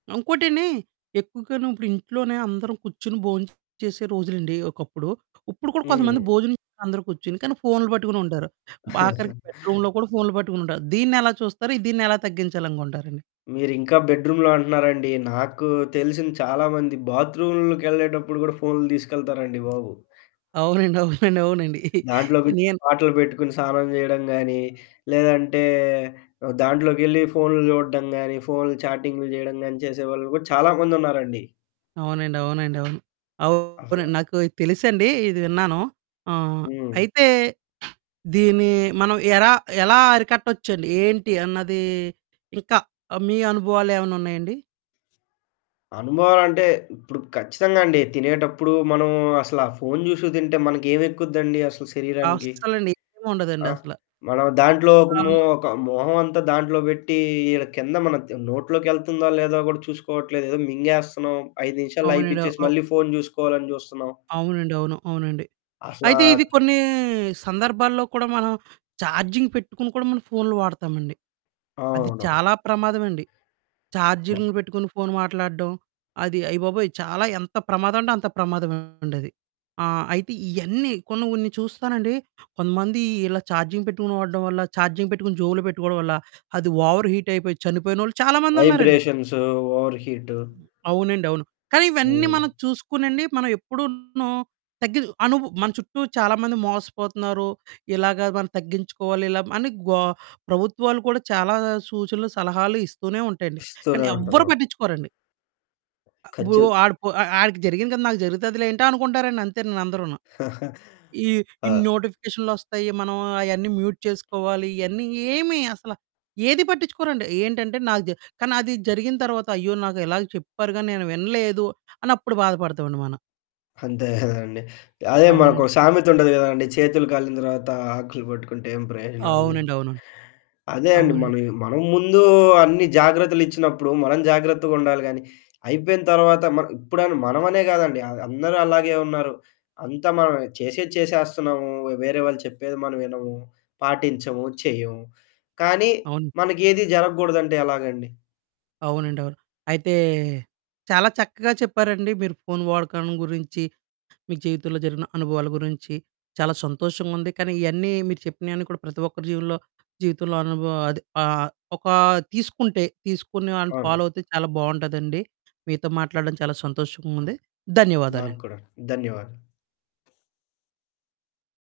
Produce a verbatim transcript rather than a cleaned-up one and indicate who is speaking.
Speaker 1: ఇంకోటండి ఎక్కువగాను ఇప్పుడు ఇంట్లోనే అందరం కూర్చొని బొంచేసే రోజులండి ఒకప్పుడు. ఉప్పుడు కూడ కొంతమంది
Speaker 2: హ్మ్.
Speaker 1: భోజనం అందరూ కూర్చొని, కానీ ఫోన్లు పట్టుకుని ఉంటారు, ఆఖరికి బెడ్‌రూమ్‌లో కూడా ఫోన్లు పట్టుకుని ఉంటారు. దీన్నెలా చూస్తారు? దీన్నెలా తగ్గించాలి అనుకుంటారండి?
Speaker 2: మీరింకా బెడ్‌రూమ్‌లో అంటున్నారండి, నాకు తెలిసిన చాలామంది బాత్రూమ్లకి ఎళ్ళేటప్పుడు కూడా ఫోన్లు తీసుకెళ్తారండి బాబు.
Speaker 1: అవునండి. అవునండి. అవునండి.
Speaker 2: దాంట్లోకి
Speaker 1: నేను
Speaker 2: పాటలు పెట్టుకొని స్నానం చేయడం గాని, లేదంటే దాంట్లోకెళ్ళి ఫోన్లు చూడడం గాని, ఫోన్లు చాటింగ్లు చేయడం గాని చేసేవాళ్ళు కూడా చాలా మందున్నారండి.
Speaker 1: అవునండి. అవునండి. అవును.
Speaker 2: అసలా.
Speaker 1: అవునండి. నాకు తెలుసండి ఇది విన్నాను. ఆహ్,
Speaker 2: హ్మ్.
Speaker 1: అయితే దీన్ని మనం ఎలా ఎలా అరికట్టొచ్చండి? ఏంటి అన్నది ఇంకా, మీ అనుభవాలు ఏవన్నా ఉన్నాయాండి?
Speaker 2: అనుభవమంటే, ఇప్పుడు ఖచ్చితంగా అండి తినేటప్పుడు మనం అసలా ఫోను చూసుకు తింటే మనకేమెక్కుద్దండి అసలు శరీరానికి.
Speaker 1: అస్సలండి.
Speaker 2: ఆ!
Speaker 1: ఏముండదండసల.
Speaker 2: మనం దాంట్లో ఒక
Speaker 1: ఆ!
Speaker 2: మొ ఒక మొహం అంతా దాంట్లో పెట్టి, ఇల కింద మన నోట్లోకి ఎళ్తుందో, లేదో కూడా చూసుకోవట్లేదు. ఏదో మింగేస్తున్నాం, ఐదు నిమిషాల్లో
Speaker 1: అవునండి.
Speaker 2: అయిపిచ్చేసి
Speaker 1: అవు అవు
Speaker 2: మళ్ళీ ఫోను చూసుకోవాలని చూస్తున్నాం.
Speaker 1: అవునండి. అవును. అవునండి.
Speaker 2: అసలా
Speaker 1: అయితే ఇది కొన్ని సందర్భాల్లో కూడా మనం చార్జింగ్ పెట్టుకొని కూడా మనం ఫోన్లు వాడతామండి. అది
Speaker 2: అవును.
Speaker 1: చాలా ప్రమాదవండి,
Speaker 2: హ్మ్.
Speaker 1: చార్జింగ్లు పెట్టుకొని ఫోను మాట్లాడడం అది అయ్యబాబోయ్! చాలా ఎంత ప్రమాదం అంటే అంత ప్రమాదమండది. ఆహ్, అయితే ఇవన్నీ కొన్ని కొన్ని చూస్తానండి, కొంతమంది ఇలా ఛార్జింగ్ పెట్టుకొని వాడడం వల్ల, ఛార్జింగ్ పెట్టుకొని జేబులో పెట్టుకోవడం వల్ల అది ఓవర్ హీట్ అయిపోయి చనిపోయినోళ్ళు చాలా మందున్నారండి.
Speaker 2: Vibrations, over heat.
Speaker 1: హ్మ్. అవునండవును. కానీ ఇవన్నీ
Speaker 2: హ్మ్.
Speaker 1: మనం చూసుకోనండి, మనం ఎప్పుడూను తగ్గిదు అనుబు మన చుట్టూ చాలా మంది మోసపోతున్నారు. ఇలాగ మనం తగ్గించుకోవాలి, ఇలా అని గో ప్రభుత్వాలు కూడా చాలా సూచనలు, సలహాలు ఇస్తూనే ఉంటాయండి.
Speaker 2: ఇస్తూనే
Speaker 1: కానీ
Speaker 2: ఉంటారా.
Speaker 1: ఎవ్వరు పట్టిచ్చుకోరండి. వూ
Speaker 2: ఖచ్చు
Speaker 1: ఆడి పో ఆడికి జరిగింది కదా! నాకు జరుగుతదిలేంటి అనుకుంటారండి అంతేను అందరూను. ఈ
Speaker 2: ఆ!
Speaker 1: ఇన్ని నోటిఫికేషన్లు ఒస్తాయి, మనం అయన్నీ మ్యూట్ చేసుకోవాలి. ఇయన్నీ ఏమి అసలు ఏది పట్టించుకోరండి, ఏంటంటే నాకు దె కానీ అది జరిగిన తరువాత అయ్యో! నాకు ఇలాగ చెప్పారు గాని నేను వినలేదు అని అప్పుడు బాధపడతామండి మనం.
Speaker 2: అంతే కదండీ. అదే మనకో
Speaker 1: అవునండి.
Speaker 2: సామెత ఉంటది కదండీ. 'చేతులు కాలిన తర్వాత ఆకులు పట్టుకుంటే ఏం ప్రయోజనం' అని
Speaker 1: అవునండి.
Speaker 2: జెప్పి.
Speaker 1: అవును.
Speaker 2: అదే అండి
Speaker 1: అవునండి.
Speaker 2: మనం, మనం ముందు అన్ని జాగ్రత్తలు ఇచ్చినప్పుడు, మనం జాగ్రత్తగుండాలి గానీ అయిపోయిన తర్వాత మ ఇప్పుడని మనమనే కాదండి అందరూ అలాగే ఉన్నారు, అంతా మనం చేసేది చేసేస్తున్నాము వేరే వాళ్ళు చెప్పేది మనం వినము, పాటించము, చెయ్యము. కానీ
Speaker 1: అవును.
Speaker 2: మనకేది జరగకూడదంటే ఎలాగండి?
Speaker 1: అవునండవును. అయితే చాలా చక్కగా చెప్పారండి. మీరు ఫోన్ వాడకాన్ని గురించి, మీ జీవితంలో జరిగిన అనుభవాల గురించి, చాలా సంతోషంగుంది. కానీ ఇయన్నీ మీరు చెప్పినయన్నీ కూడా ప్రతి ఒక్కరి జీవలో జీవితంలో అనుభవం అది, ఒక తీసుకుంటే, తీసుకుని వాళ్ళని
Speaker 2: అవును.
Speaker 1: ఫాలో అయితే చాలా బావుంటదండి. మీతో మాట్లాడడం చాలా సంతోషంగుంది.
Speaker 2: నాకు
Speaker 1: ధన్యవాదాలండి.
Speaker 2: కూడా ధన్యవాదాలు.